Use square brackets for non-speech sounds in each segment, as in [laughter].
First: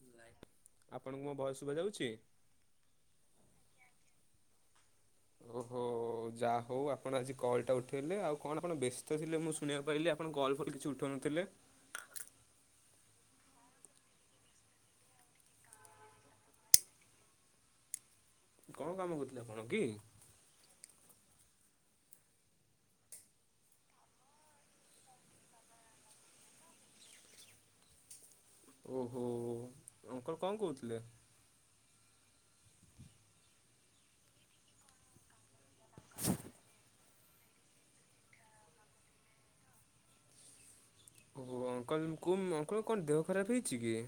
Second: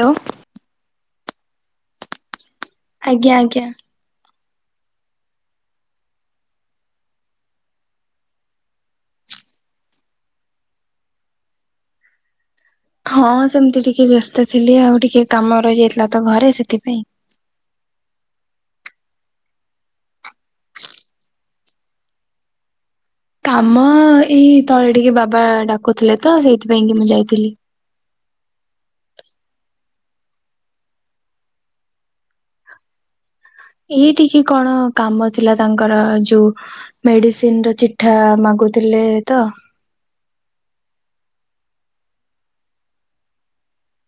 Hello ଆପଣଙ୍କୁ ମୋ voice ଶୁଭା ଯାଉଛି? ଆଜ୍ଞା ଆଜ୍ଞା। ଓହୋ। ଯାହା ହଉ ଆପଣ ଆଜି କଲଟା ଉଠେଇଲେ ଆଉ କଣ ଆପଣ ବ୍ୟସ୍ତ ଥିଲେ ମୁଁ ଶୁଣିବାକୁ ପାଇଲି, ଆପ ଆପଣ କଲ୍ ଫଲ କିଛି ଉଠଉ ନଥିଲେ? ହଁ ସେମତି ଟିକେ ବ୍ୟସ୍ତ ଥିଲି ଆଉ, ଟିକେ କାମ ରହି ଯାଇଥିଲା ତ ଘରେ, ସେଥିପାଇଁ। କଣ କାମ କରୁଥିଲେ ଆପଣ କି? କାମ, ଏଇ ତଳେ ଟିକେ ବାବା ଡାକୁଥିଲେ ତ ସେଇଥିପାଇଁ କି ମୁଁ ଯାଇଥିଲି। ଓହୋ। ଅଙ୍କଲ କଣ କହୁଥିଲେ? [inaudible] ଏଇ ଟିକେ କଣ କାମ ଥିଲା ତାଙ୍କର ଯୋଉ ମେଡିସିନର ଚିଠା ମାଗୁଥିଲେ ତ ଓହୋ ଅଙ୍କଲ କୁ ଅଙ୍କଲ କଣ ଦେହ ଖରାପ ହେଇଛି କ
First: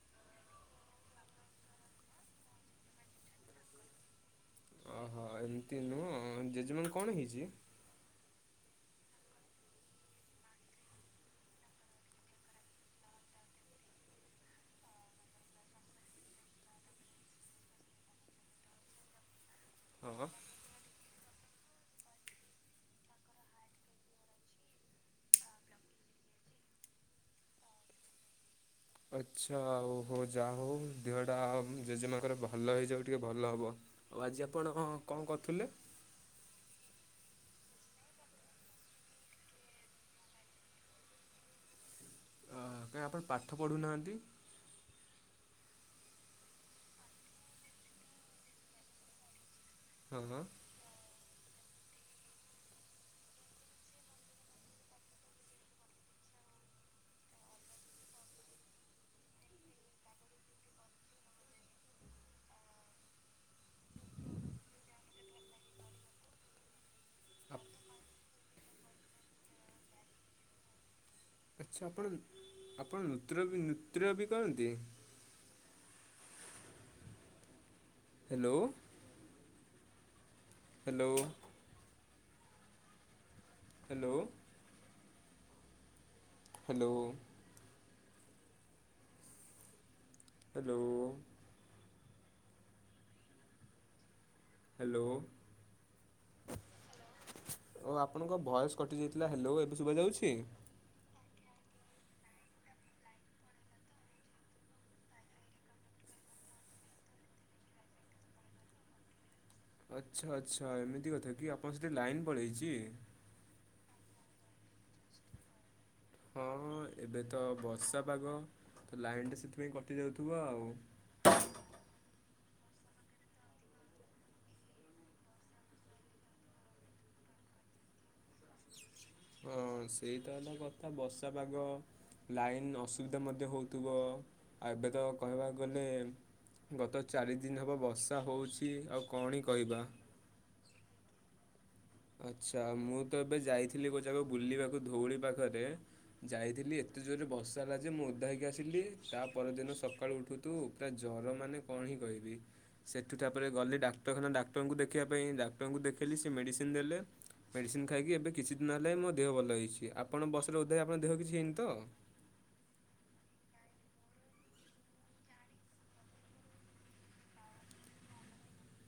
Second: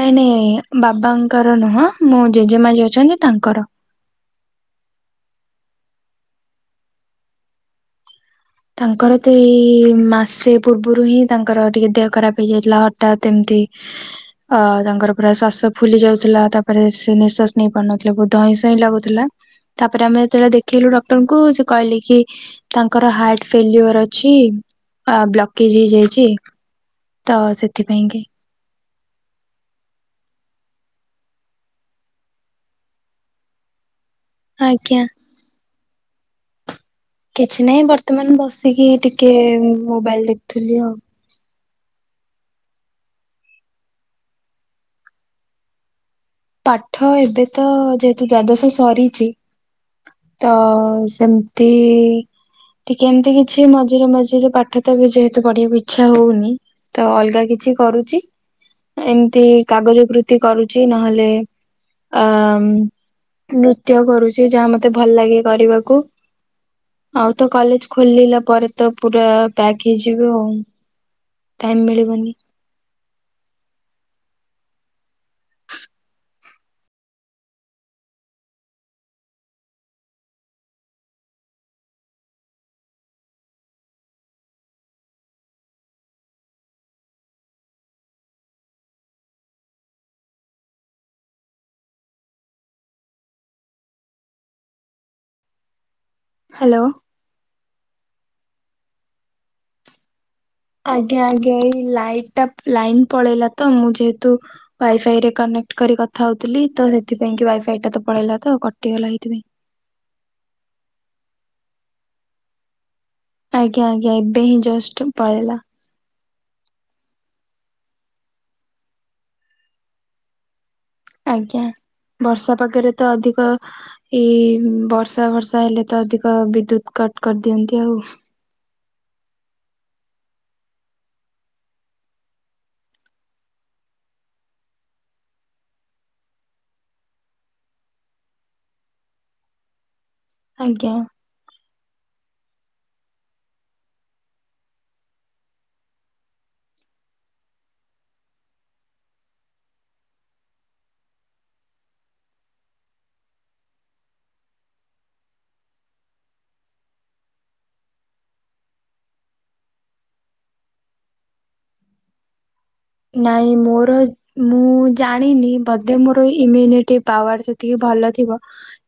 ନାଇଁ ନାଇଁ ବାବାଙ୍କର ନୁହଁ ମୋ ଜେଜେମା ଯିଏ ଅଛନ୍ତି ତାଙ୍କର- ଓହୋ ଏମିତି ନୁହଁ ଜେଜେମାଙ୍କ କଣ ହେଇଛି? ତାଙ୍କର ତ ଏଇ ମାସେ ପୂର୍ବରୁ ହିଁ ତାଙ୍କର ଟିକେ ଦେହ ଖରାପ ହେଇଯାଇଥିଲା ହଠାତ୍ ଏମିତି- ଅ ତାଙ୍କର ପୁରା ଶ୍ୱାସ ଫୁଲି ଯାଉଥିଲା ତାପରେ ସେ ନିଃଶ୍ଵାସ ନେଇ ପାରୁନଥିଲେ ବହୁତ- ଧଇଁ ସଇଁ ଲାଗୁଥିଲା। ତାପରେ ଆମେ ହଁ ଯେତେବଳେ ଦେଖେଇଲୁ ଡକ୍ଟରଙ୍କୁ ସେ କହିଲେ କି ତାଙ୍କର ହାର୍ଟ ଫେଲୁୟର୍ ଅଛି ଆ ବ୍ଲକେଜ୍ ହେଇଯାଇଛି। ତ ସେଥିପାଇଁ କି। ଆଚ୍ଛା ଆଉ ହଉ ଯା ହଉ, ଦେହଟା ଜେଜେମାଙ୍କର ଭଲ ହେଇଯାଉ ଟିକେ ଭଲ ହବ। ଓ ଆଜି ଆପଣ କଂ ଆଜ୍ଞା କଣ କରୁଥିଲେ? କିଛି ନାହିଁ ବର୍ତ୍ତମାନ ବସିକି ଟିକେ ମୋବାଇଲ ଦେଖୁଥିଲି ଆଉ। ହଁ କାହିଁ ଆପଣ ପାଠ ପଢ଼ୁନାହାନ୍ତି? ପାଠ, ଏବେ ତ ଯେହେତୁ ଦ୍ଵାଦଶ ସରିଛି। ତ ହଁ ସେମ [inaudible] ଟିକେ ଏମିତି କିଛି ମଝିରେ ମଝିରେ ପାଠ ତ ଏବେ ଯେହେତୁ ପଢିବାକୁ ଇଚ୍ଛା ହଉନି- ତ ଅଲଗା କିଛି କରୁଛି ଏମିତି କାଗଜ କୃତି କରୁଛି ନହେଲେ ଲେ ଆମ୍ ନୃତ୍ୟ କରୁଛି ଯାହା ମତେ ଭଲ ଲାଗେ କରିବାକୁ- ଆଉ ତ କଲେଜ ଖୋଲିଲା ପରେ ତ ପୁରା ପ୍ୟାକ୍ ହେଇଯିବ ଆଉ ଟାଇମ ଆଚ୍ଛା ଆପଣ ନୁ ମିଳିବନି। ଆପଣ ନୁତ୍ର୍ୟ ବି ନୁତ୍ର୍ୟ ବି କରନ୍ତି? Hello. Hello. Hello. Hello. Hello. Hello. Hello ଓ ଆପଣଙ୍କ ଭଏସ୍ କଟିଯାଇଥିଲା, ହାଲୋ ଏବେ ଶୁଭାଯାଉଛି? ଆଜ୍ଞା ଆଜ୍ଞା ଏଇ ଲାଇଟା ଲାଇନ୍ ପଳେଇଲା ତ, ମୁଁ ଯେହେତୁ ୱାଇଫାଇ ରେ କନେକ୍ଟ କରି କଥା ହଉଥିଲି, ତ ସେଥିପାଇଁ କି ୱାଇଫାଇ ଟା ତ ପଳେଇଲା ତ କଟିଗଲା ହେଇଥିପାଇଁ। ଆଛା ଆଛା ଏମିତି କଥା କି, ଆପଣ ସେଠି ଲାଇନ୍ ପଳେଇଛି? ଆଜ୍ଞା ଆଜ୍ଞା ଏବେ ହିଁ ଜଷ୍ଟ ପଳେଇଲା। ହଁ ହଁ ଏବେ ତ ବର୍ଷା ପାଗ, ତ ଲାଇନଟା ସେଥିପାଇଁ କଟି ଯାଉଥିବ ଆଉ। ଆଜ୍ଞା, ବର୍ଷା ପାଗରେ ତ ଅଧିକ। ଏଇ ବର୍ଷା ଫର୍ଷା ହେଲେ ତ ଅଧିକ ବିଦ୍ୟୁତ୍ କଟ୍ କରିଦିଅନ୍ତି ଆଉ। ହଁ ସେଇତ ହେଲା କଥା ବର୍ଷା ପାଗ। ଲାଇନ୍ ଅସୁବିଧା ମଧ୍ୟ ହଉଥିବ। ଆଉ ଏବେ ତ କହିବାକୁ ଗଲେ। ଗତ ଚାରିଦିନ ହେବ ବର୍ଷା ହଉଛି। ଆଉ କଣି କହିବା। ଆଜ୍ଞା। ଆଚ୍ଛା ମୁଁ ତ ଏବେ ଯାଇଥିଲି ଗୋଟେ ଯାଗାକୁ ବୁଲିବାକୁ ଧଉଳି ପାଖରେ ଯାଇଥିଲି ଏତେ ଜୋରରେ ବର୍ଷା ହେଲା ଯେ, ମୁଁ ଓଦା ହୋଇକି ଆସିଲି। ତା ପରଦିନ ସକାଳୁ ଉଠୁଥୁ ତା ଜର ମାନେ କଣ ହିଁ କହିବି? ସେଠୁ ତାପରେ ଗଲି ଡାକ୍ତରଖାନା ଡାକ୍ତରଙ୍କୁ ଦେଖିବା ପାଇଁ ଡାକ୍ଟରଙ୍କୁ ଦେଖେଇଲି ସେ ମେଡ଼ିସିନ ଦେଲେ। ମେଡ଼ିସିନ୍ ଖାଇକି ଏବେ କିଛି ଦିନ ହେଲା ମୋ ଦେହ ଭଲ ହେଇଛି ଆପଣ ବସି ରହୁଥିବେ ଆପଣ ଦେହ କିଛି ହେଇନିତ? ନାଇଁ ମୋର। ମୁଁ ଜାଣିନି ବଧେ ମୋର ଇମିନିଟି ପାୱାର୍ ସେତିକି ଭଲ ଥିବ।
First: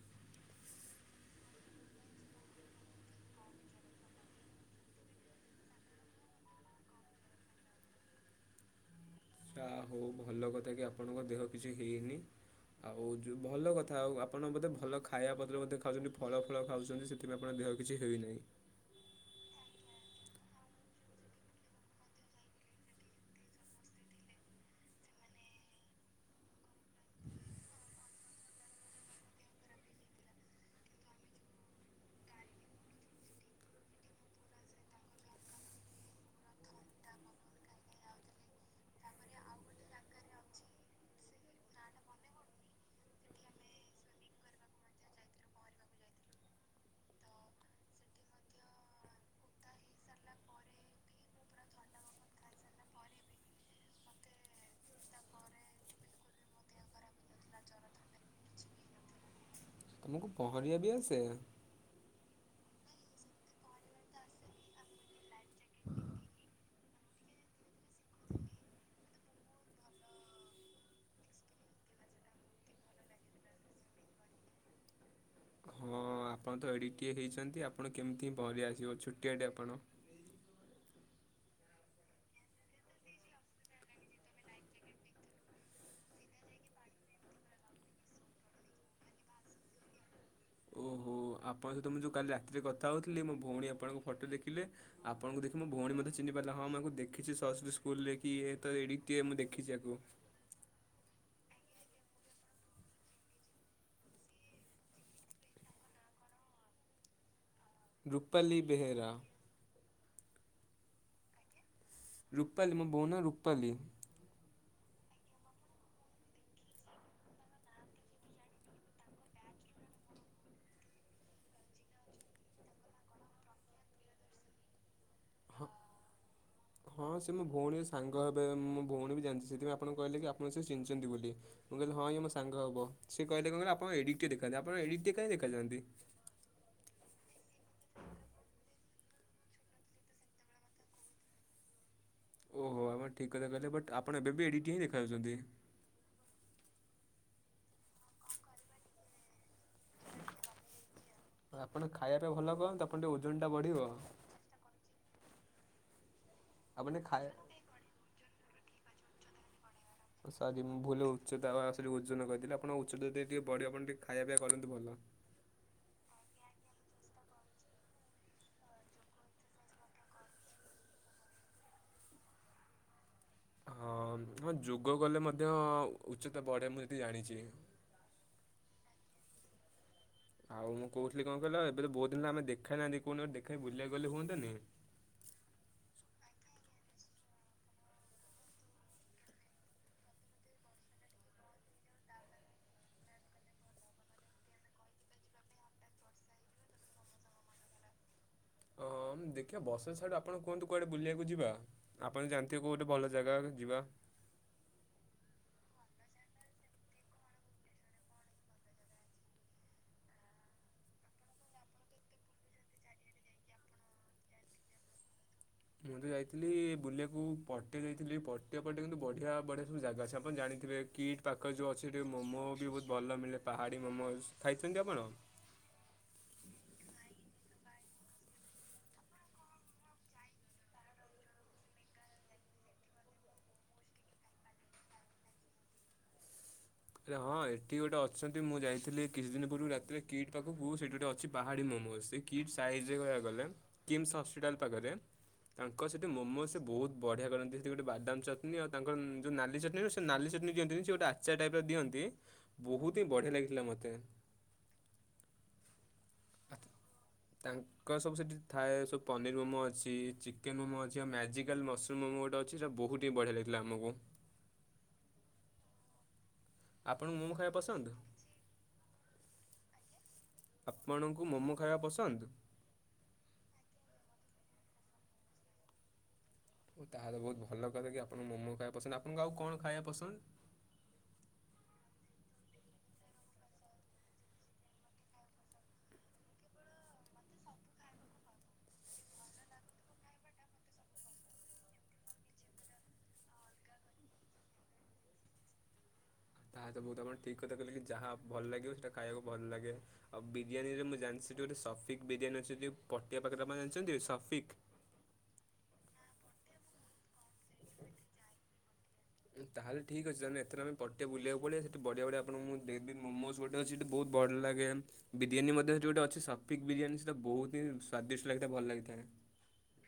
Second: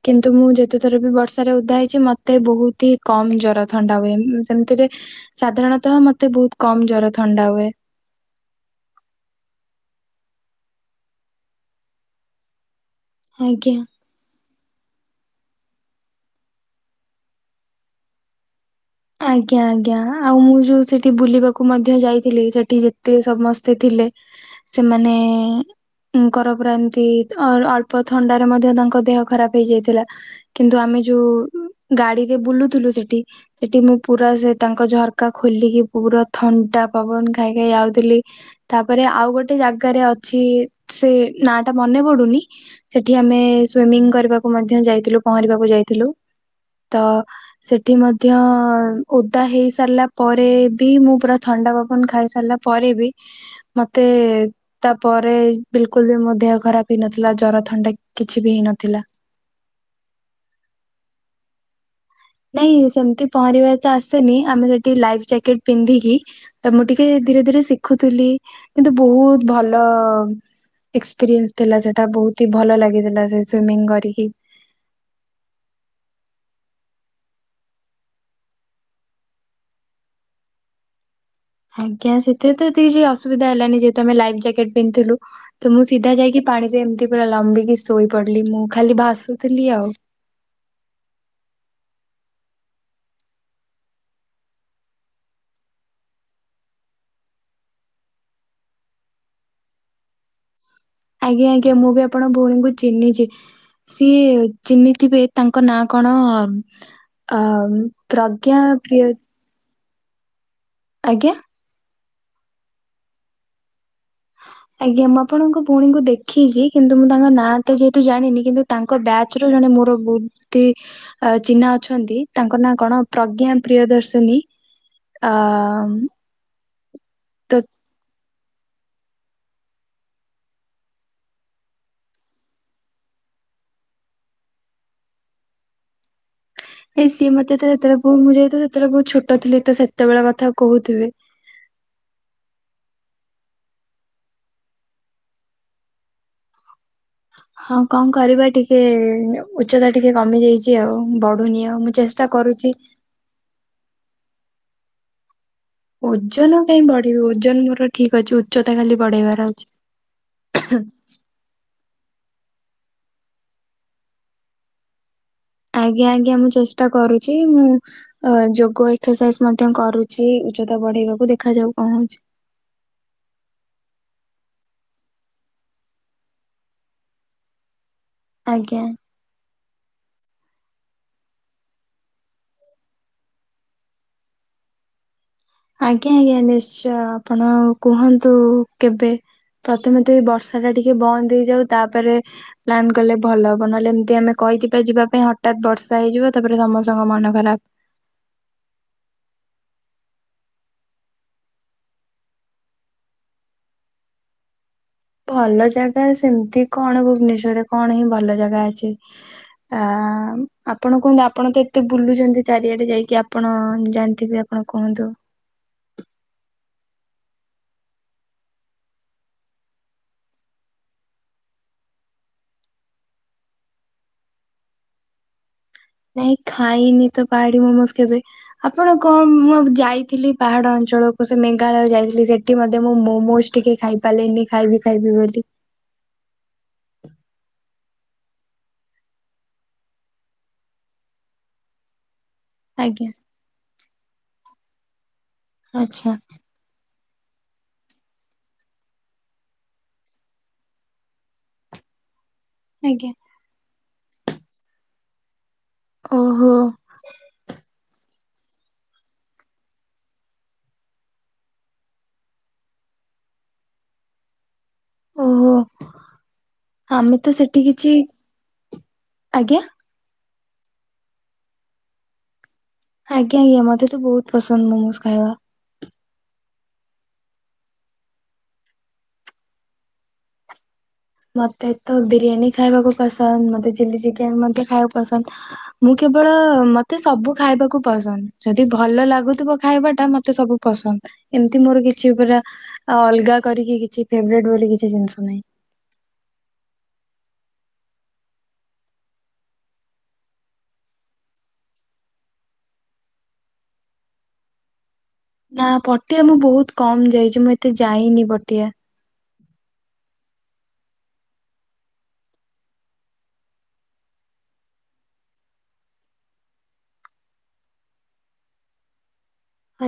କିନ୍ତୁ ମୁଁ ଯେତେଥର ବି ବର୍ଷାରେ ଓଦା ହେଇଛି ମତେ ବହୁତ ହି କମ ଜର ଥଣ୍ଡା ହୁଏ। ସେମିତିରେ। ସାଧାରଣତଃ ମତେ ବହୁତ କମ ଜର ଥଣ୍ଡା ହୁଏ। ଯା ହଉ ଭଲ କଥା କି, ଆପଣଙ୍କ ଦେହ କିଛି ହେଇନି। ଆଉ ଯୋଉ ଭଲ ଆଜ୍ଞା। କଥା। ଆଉ ଆପ ଆପଣ ବୋଧେ ଭଲ ଖାଇବା ପତ୍ର ବୋଧେ ଖାଉଚନ୍ତି ଫଳ ଫଳ ଖାଉଚନ୍ତି। ସେଥିପାଇଁ ଆପଣଙ୍କ ଦେହ କିଛି ହୋଇ ନାହିଁ? ଆଜ୍ଞା ଆଜ୍ଞା ଆଉ ମୁଁ ଯୋଉ ସେଠି ବୁଲିବାକୁ ମଧ୍ୟ ଯାଇଥିଲି ସେଠି ଯେତେ ସମସ୍ତେ ଥିଲେ ସେମାନେ ଙ୍କର ପୁରା ଏମତି ଅ-ଅଳ୍ପ ଥଣ୍ଡାରେ ମଧ୍ୟ ତାଙ୍କ ଦେହ ଖରାପ ହେଇଯାଇଥିଲା। କିନ୍ତୁ ଆମେ ଯୋଉ ଗାଡିରେ ବୁଲୁଥିଲୁ ସେଠି ସେଠି ମୁଁ ପୁରା ସେ ତାଙ୍କ ଝରକା ଖୋଲିକି ପୁରା ଥଣ୍ଡା ପବନ ଖାଇ ଖାଇ ଆଉଥିଲି। ତାପରେ ଆଉ ଗୋଟେ ଜାଗାରେ ଅଛି ସେ ନାଁ ଟା ମନେ ପଡୁନି। ସେଠି ଆମେ ସୁଇମିଙ୍ଗ କରିବାକୁ ମଧ୍ୟ ଯାଇଥିଲୁ ପହଁରିବାକୁ ଯାଇଥିଲୁ। ତ ସେଠି ମଧ୍ୟ ମଧ୍ୟ ଓଦା ହେଇ ସାରିଲା ପରେ ବି ମୁଁ ପୁରା ଥଣ୍ଡା ପବନ ଖାଇ ସାରିଲା ପରେ ବି ମତେ ତା ପରେ ବିଲକୁଲ ବି ମୋ ଦେହ ଖରାପ ହେଇନଥିଲା। ଜର ଥଣ୍ଡା କିଛି ବି ହେଇନଥିଲା। ତମକୁ ପହଁରିବା ବି ଆସେ? ନାଇଁ ସେମିତି ପହଁରିବା ତ ଆସେନି। ଆମେ ସେଠି ଲାଇଫ୍ ଜ୍ୟାକେଟ୍ ପିନ୍ଧିକି ତ ମୁଁ ଟିକେ ଧୀରେ ଧୀରେ ଶିଖୁଥିଲି। କିନ୍ତୁ ବହୁତ ଭଲ ଏକ୍ସପିରିଏନ୍ସ ଥିଲା ସେଟା ବହୁତ ହି ଭଲ ଲାଗିଥିଲା ସେ ସୁଇମିଙ୍ଗ କରିକି। ହଁ। ହଁ ଆପଣ ତ ଏଡ଼ିକିଟିଏ ହେଇଚନ୍ତି ଆପଣ କେମିତିି ପହଁରି ଆସିବ ଛୋଟିଆଟେ ଆପଣ। ଆଜ୍ଞା, ସେଥିରେ ତ ଏତେ କିଛି ଅସୁବିଧା ହେଲାନି ଯେହେତୁ ଆମେ ଲାଇଫ୍ ଯ୍ୟାକେଟ୍ ପିନ୍ଧିଥିଲୁ। ତ ମୁଁ ସିଧା ଜାଇକି ପାଣିରେ ଏମିତି ପୁରା ଲମ୍ବିକି ଶୋଇ ପଡିଲି। ମୁଁ ଖାଲି ଭାସୁଥିଲି ଆଉ। ଓ ଆପଣଙ୍କ ସହିତ ମୁଁ ଯୋଉ କାଲି ରାତିରେ କଥା ହଉଥିଲି ମୋ ଭଉଣୀ ଆପଣଙ୍କ ଫଟୋ ଦେଖିଲେ। ଆପଣଙ୍କୁ ଦେଖି ମୋ ଭଉଣୀ ମଧ୍ୟ ଚିହ୍ନି ପାରିଲା। ହଁ ମୁଁ ଆଙ୍କୁ ଦେଖିଚି ସରସ୍ୱତୀ ସ୍କୁଲରେ କି ଇଏ ତ ଏଡିକିଟିଏ ମୁଁ ଦେଖିଚି ୟାକୁ। ଆଜ୍ଞା ଆଜ୍ଞା, ମୁଁ ବି ଆପଣଙ୍କ ଭଉଣୀଙ୍କୁ ଚିହ୍ନିଚି। ସିଏ ଚିହ୍ନିଥିବେ ତାଙ୍କ ନାଁ କଣ ଆ ରୂପାଲି ପ୍ରଜ୍ଞା ବେହେରା ପ୍ରିୟ ଆଜ୍ଞା। ରୂପାଲି ମୋ ବଉ ନାଁ ରୁପାଲି। ଆଜ୍ଞା ମୁଁ ଆପଣଙ୍କ ଭଉଣୀଙ୍କୁ ଦେଖିଚି କିନ୍ତୁ ମୁଁ ତାଙ୍କ ନାଁ ତ ଯେହେତୁ ଜାଣିନି। କିନ୍ତୁ ତାଙ୍କ ବ୍ୟାଚ ରୁ ଜଣେ ମୋର ଗୁଡ ଦି ଆ ଚିହ୍ନା ଅଛନ୍ତି ତାଙ୍କ ନାଁ କଣ ପ୍ରଜ୍ଞା ପ୍ରିୟଦର୍ଶିନୀ। ଅ ହଁ ହଁ ସେ ମୋ ତ ଭଉଣୀ ଅସ୍ ସାଙ୍ଗ ହେବେ ମୋ ଭଉଣୀ ବି ଜାଣିଚି। ସେଥିପାଇଁ ଆପଣଙ୍କୁ କହିଲେ କି ଆପଣଙ୍କୁ ସିଏ ଚିହ୍ନିଚନ୍ତି ବୋଲି। ମୁଁ କହିଲି ହଁ ଇଏ ମୋ ସାଙ୍ଗ ହବ। ସେ କହିଲେ କଣ କହିଲ ଆପଣ ଏଡିଟିକେ ଦେଖାଯାନ୍ତି। ଆପଣ ଏଡିଟିକେ କାଇଁ ଦେଖାଯାଆନ୍ତି? ଏଇ ସିଏ ମତେ ଥରେ ଯେତେବେଳେ [unintelligible] ମୁଁ ଯାଇଥିବ ସେତେବେଳେ ବହୁତ ଛୋଟ ଥିଲି। ତ ସେତେବେଳେ କଥା କହୁଥିବେ। ଓହୋ ଆପଣ ଠିକ୍ କଥା କହିଲେ ବଟ୍ ଆପଣ ଏବେ ବି ଏଡ଼ିକଟିଏ ହିଁ ଦେଖାଯାଉଚନ୍ତି। ହଁ କଣ କରିବା ଟିକେ ଉଚ୍ଚତା ଟିକେ କମି ଯାଇଚି ଆଉ। ବଢୁନି ଆଉ ମୁଁ ଚେଷ୍ଟା କରୁଚି। ଓଜନ ଟା ବଢ଼ିବ। ଓଜନ କାଇଁ ଆପଣ ଖାଇ ବଢେଇିବି ଓଜନ ମୋର ଠିକ ଅଛି। ଉଚ୍ଚତା ଖାଲି ବଢେଇବାର ଅଛି। ସରି ମୁଁ ଭୁଲ ରେ ଉଚ୍ଚତା ଆ ଆ ସରି ଓଜନ କହିଦେଲି ଆପଣ ଉଚ୍ଚତା ଟି-ଟିକେ ବଢିବ। ଆପଣ ଟିକେ ଖାଇବା ପିଇବା କରନ୍ତୁ ଭଲ। ଆଜ୍ଞା ଆଜ୍ଞା ମୁଁ ଚେଷ୍ଟା କରୁଚି। ମୁଁ ଅ ଯୋଗ ଏକ୍ସରସାଇଜ ମଧ୍ୟ କରୁଚି ଉଚ୍ଚତା ବଢେଇବାକୁ। ଦେଖାଯାଉ କଣ କହୁଚି? ହଁ ହଁ ଯୋଗ କଲେ ମଧ୍ୟ ଉଚ୍ଚତା ବଢ଼େ ମୁଁ ଯେତିକି ଜାଣିଚି। ଆଜ୍ଞା। ଆଉ ମୁଁ କହୁଥିଲି କଣ କହିଲ ଏବେ ତ ବହୁଦିନ ହେଲା ଆମେ ଦେଖା ହେଇ ନାହାଁନ୍ତି। କୋଉ ନ ଗୋଟେ ଦେଖାହେଇ ବୁଲିବାକୁ ଗଲେ ହୁଅନ୍ତାନି? ଆଜ୍ଞା ଆଜ୍ଞା ନିଶ୍ଚୟ ଆପଣ କୁହନ୍ତୁ କେବେ? ପ୍ରଥମେ ତ ବର୍ଷା ଟା ଟିକେ ବନ୍ଦ ହେଇଯାଉ ତା ପରେ ପ୍ଲାନ୍ କଲେ ଭଲ ହବ ନହେଲେ ଏମିତି ଆମେ କହିଥିବା ଯିବା ପାଇଁ ହଠାତ୍ ବର୍ଷା ହେଇଯିବ ତା ପରେ ସମସ୍ତଙ୍କ ମନ ଖରାପ। ଓହଁ ଦେଖିବା ବର୍ଷା ଛାଡୁ ଆପଣ କୁହନ୍ତୁ କୁଆଡେ ବୁଲିବାକୁ ଯିବା? ଆପଣ ଜାଣିଥିବେ କୋଉ ଗୋଟେ ଭଲ ଜାଗା ଯିବା। ଭଲ ଜାଗା ସେମିତି କଣ ଭୁବନେଶ୍ଵରରେ କଣ ହିଁ ଭଲ ଜାଗା ଅଛି? ଆ ଆପଣ କୁହନ୍ତୁ ଆପଣ ତ ଏତେ ବୁଲୁଛନ୍ତି ଚାରିଆଡେ ଯାଇକି ଆପଣ ଜାଣିଥିବେ ଆପଣ କୁହନ୍ତୁ? ମୁଁ ତ ଯାଇଥିଲି ବୁଲିବାକୁ ପଟିଆ ଯାଇଥିଲି ପଟିଆ ପଟେ କିନ୍ତୁ ବଢ଼ିଆ ବଢ଼ିଆ ସବୁ ଜାଗା ଅଛି ଆପଣ ଜାଣିଥିବେ? କିଟ୍ ପାଖ ଯୋଉ ଅଛି ମୋମୋ ବି ବହୁତ ଭଲ ମିଳେ ପାହାଡ଼ି ମୋମୋସ ଖାଇଛନ୍ତି ଆପଣ? ନାଇଁ ଖାଇନି ତ ପାହାଡି ମୋମୋଜ କେବେ? ଆପଣ କଣ ମୁଁ ଯାଇଥିଲି ପାହାଡ ଅଞ୍ଚଳକୁ ସେ ମେଘାଳୟ ଯାଇଥିଲି ସେଠ ସେଇଟି ମଧ୍ୟ ମୁଁ ମୋମୋଜ ଟିକେ ଖାଇ ପାରିଲିନି ଖାଇବି ଖାଇବି ବୋଲି ଆରେ ହଁ ଏଠି ଗୋଟେ ଅଛନ୍ତି ମୁଁ ଯାଇଥିଲି କିଛି ଦିନ ପୂର୍ବରୁ ରାତିରେ କିଟ୍ ପାଖକୁ ସେଇଠି ଗୋଟେ ଅଛି ପାହାଡ଼ି ମୋମୋସିକ। କିଟ୍ ସାହିଜରେ ଆଜ୍ଞା କହିବାକୁ ଗଲେ କିମ୍ସ୍ ହସ୍ପିଟାଲ ପାଖରେ ତାଙ୍କ ସେଇଠି ଆଚ୍ଛା। ମୋମୋସ୍ ସେ ବହୁତ ବଢିଆ କରନ୍ତି ସେ ଗୋଟେ ବାଦାମ ଚଟଣି ଆଉ ତାଙ୍କର ଯୋଉ ନାଲି ଚଟଣି ସେ ନାଲି ଚଟଣି ଦିଅନ୍ତିନି ସେ ଗୋଟେ ଆଚାର ଟାଇପର ଦିଅନ୍ତି ବହୁତି ହି ଆଜ୍ଞା। ବଢିଆ ଲାଗିଥିଲା ମତେ। ଓହୋ। ତାଙ୍କର ସବୁ ସେଠି ଥାଏ ସବୁ ପନିର ମୋମୋ ଅଛି ଚିକେନ ମୋମୋ ଅଛି ମ୍ୟାଜିକାଲ୍ ମସଲ ମୋମୋ ଗୋଟେ ଅଛି ସେଇଟା ବହୁତହି ବଢିଆ ଲାଗଥିଲା ଆମକୁ। ଓହୋ ଆପଣଙ୍କୁ ଆମେ ତ ମୋମୋ ଖାଇବା ସେଠି ପସନ୍ଦ କିଛି ଆଜ୍ଞା। ଆପଣଙ୍କୁ ମୋମୋ ଖାଇବା ପସନ୍ଦ। ଆଜ୍ଞା ଆଜ୍ଞା ମତେ ତ ବହୁତ ପସନ୍ଦ ମୋମୋସ ଖାଇବା। ଓ ତାହା ତ ବହୁତ ଭଲ କଥା କି ଆପଣଙ୍କୁ ମୋମୋ ଖାଇବା ପସନ୍ଦ ଆପଣଙ୍କୁ ଆଉ କଣ ଖାଇବା ପସନ୍ଦ? ମତେ ତ ବିରିୟାନୀ ଖାଇବାକୁ ପସନ୍ଦ ମୋତେ ଚିଲ୍ ଚିକେନ ମଧ୍ୟ ଖାଇବାକୁ ପସନ୍ଦ ଆ ମୁଁ କେବଳ ମତେ ସବୁ ଖାଇବାକୁ ପସନ୍ଦ ଯଦି ଭଲ ଲାଗୁଥିବ ଖାଇବା ଟା ମତେ ସବୁ ପସନ୍ଦ ଏମତି ମୋର କିଛି ପୁରା ଅଲଗା କରିକି କିଛି ଫେବ୍ରେଟେ ବୋଲି କିଛି ଜିନିଷ ନାହିଁ। ତାହା ତ ବହୁତ କଣ ଠିକ୍ କଥା କହିଲି ଯାହା ଭଲ ଲାଗିବ ସେଇଟା ଖାଇବାକୁ ଭଲ ଲାଗେ। ଆଉ ବିରିୟାନୀରେ ମୁଁ ଜାଣିଛି ସେଠି ଗୋଟେ ସଫିକ୍ ବିରିୟାନୀ ଅଛି ଯେ ପଟିଆ ପାଖରେ ଜାଛନ୍ତି ସଫିକ୍? ନା ପଟିଆ ମୁଁ ବହୁତ କମ ଯାଇଛି ମୁଁ ଏତେ ଯାଇନି ପଟିଆ। ତାହେଲେ ଠିକ ଅଛି ତାହେଲେ ଏଥରେ ପଟିଆ ବୁଲିବାକୁ ପାଲେଇବା ସେଠି ବଢିଆ ବଢିଆ ଆପଣଙ୍କୁ ମୁଁ ଦେବି ମୋମୋସ ଗୋ ମୋତେ ସେଥି ବହୁତ୍ ଭଲ ଲାଗେ। ବିରିୟାନୀ ମଧ୍ୟ ସେଇଠି ଅଛି ସଫିକ ବିରିୟାନୀ ସେଇଟା ବହୁତ ହି ସ୍ଵାଦିଷ୍ଟ ଲାଗିଥାଏ ଭଲ ଲାଗିଥାଏ।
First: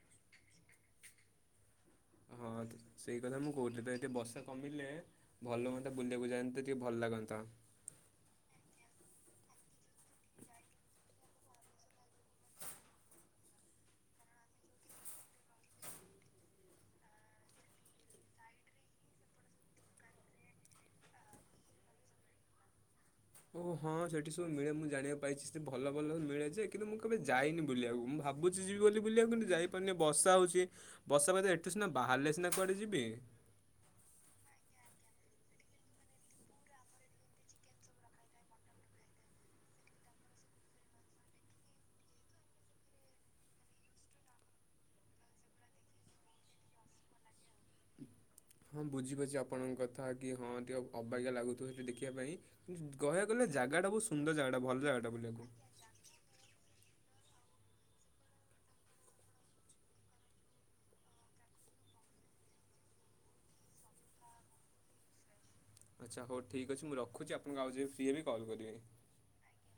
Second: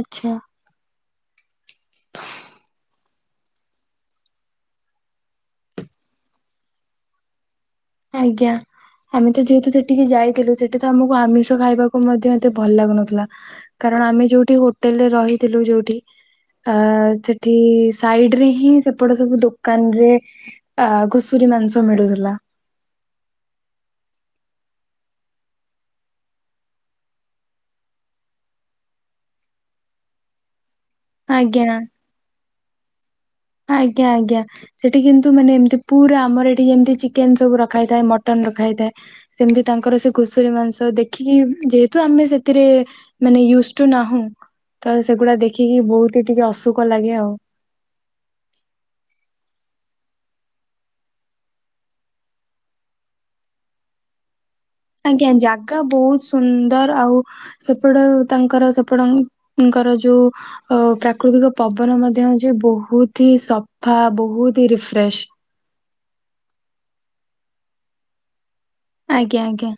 ଆଛା। ହଁ ତ ସେଇ କଥା ମୁଁ କହୁଥିଲି ତ ଏଠି ବର୍ଷା କମିଲେ ଭଲ ହୁଅନ୍ତା ବୁଲିବାକୁ ଯାଆନ୍ତେ ଟିକେ ଭଲ ଲାଗନ୍ତା। ଆଜ୍ଞା ଆମେ ତ ଯେହେତୁ ସେଠିକି ଯାଇଥିଲୁ ସେଠି ତ ଆମକୁ ମୁଁ ଆମିଷ ଖାଇବାକୁ ମଧ୍ୟ ଏତେ ଭଲ ଲାଗୁନଥିଲା କାରଣ ଆମେ ଯୋଉଠି ହୋଟେଲରେ ରହିଥିଲୁ ଯୋଉଠି ଆ ସେଠି ସାଇଡ ରେ ହିଁ ସେପଟ ସବୁ ଦୋକାନରେ ଆ ଘୁଷୁରୀ ମାଂସ ମିଳୁଥିଲା। ଓହ ହଁ ସେଠି ସବୁ ମିଳେ ମୁଁ ଜାଣିବାକୁ ପାଇଛି ସେ ଭଲ ଭଲ ମିଳେ ଯେ କିନ୍ତୁ ମୁଁ କେବେ ଯାଇନି ବୁଲିବାକୁ ମୁଁ ଭାବୁ ଭାବୁଛି ଯିବି ବୋଲି ବୁଲିବାକୁ କିନ୍ତୁ ଯାଇପାରୁନି ବସା ହେଉଛି ବସା କ ଏଠି ଆଜ୍ଞା ସିନା ବାହାରିଲେ ସିନା କୁଆଡ଼େ ଯିବି? ଆଜ୍ଞା ଆଜ୍ଞା। ସେଠି କିନ୍ତୁ ମାନେ ଏମିତି ପୁରା ଆମର ଏଠି ଯେମିତି ଚିକେନ ସବୁ ରଖା ଯାଇ ଥାଏ ମଟନ ରଖା ଥାଏ ସେମିତି ତାଙ୍କର ସେ ଘୁଷୁରୀ ମାଂସ ଦେଖିକି ଯେହେତୁ ଆମେ ସେଥିରେ ମାନେ ୟୁଜ ଟୁ ନାହୁଁ ତ ସେଗୁଡା ଦେଖିକି ବହୁତ ଟିକେ ଅଶୁକ ଲାଗେ ଆଉ। ହଁ ବୁଝିପାରୁଛି ଆପଣଙ୍କ କଥା କି ହଁ ଟିକେ ଅବାଗିଆ ଲାଗୁଥିବ ସେଇଠି ଦେଖିବା ପାଇଁ। କିନ୍ତୁ କହିବାଜୁ ଗଲେ ଜାଗାଟା ବହୁତ ସୁନ୍ଦର ଜାଗାଟା ଭଲ ଜାଗାଟା ବୁଲିବାକୁ। ତା ବହୁତ ସୁନ୍ଦର ଆଉ ସେପଟେ ତାଙ୍କର ସେପଟଙ୍କର ଯୋଉ ଅ ପ୍ରାକୃତିକ ପବନ ମଧ୍ୟ ହଉଛି ବହୁତ ହି ସଫା ବହୁତ ହି ରିଫ୍ରେଶ। ଆଚ୍ଛା ହଉ ଠିକ୍ ଅଛି ମୁଁ ରଖୁଛି ଆପଣଙ୍କୁ ଆଉ ଯେବେ ଫ୍ରି ହେବି କଲ୍ କରିବି। ଆଜ୍ଞା ଆଜ୍ଞା।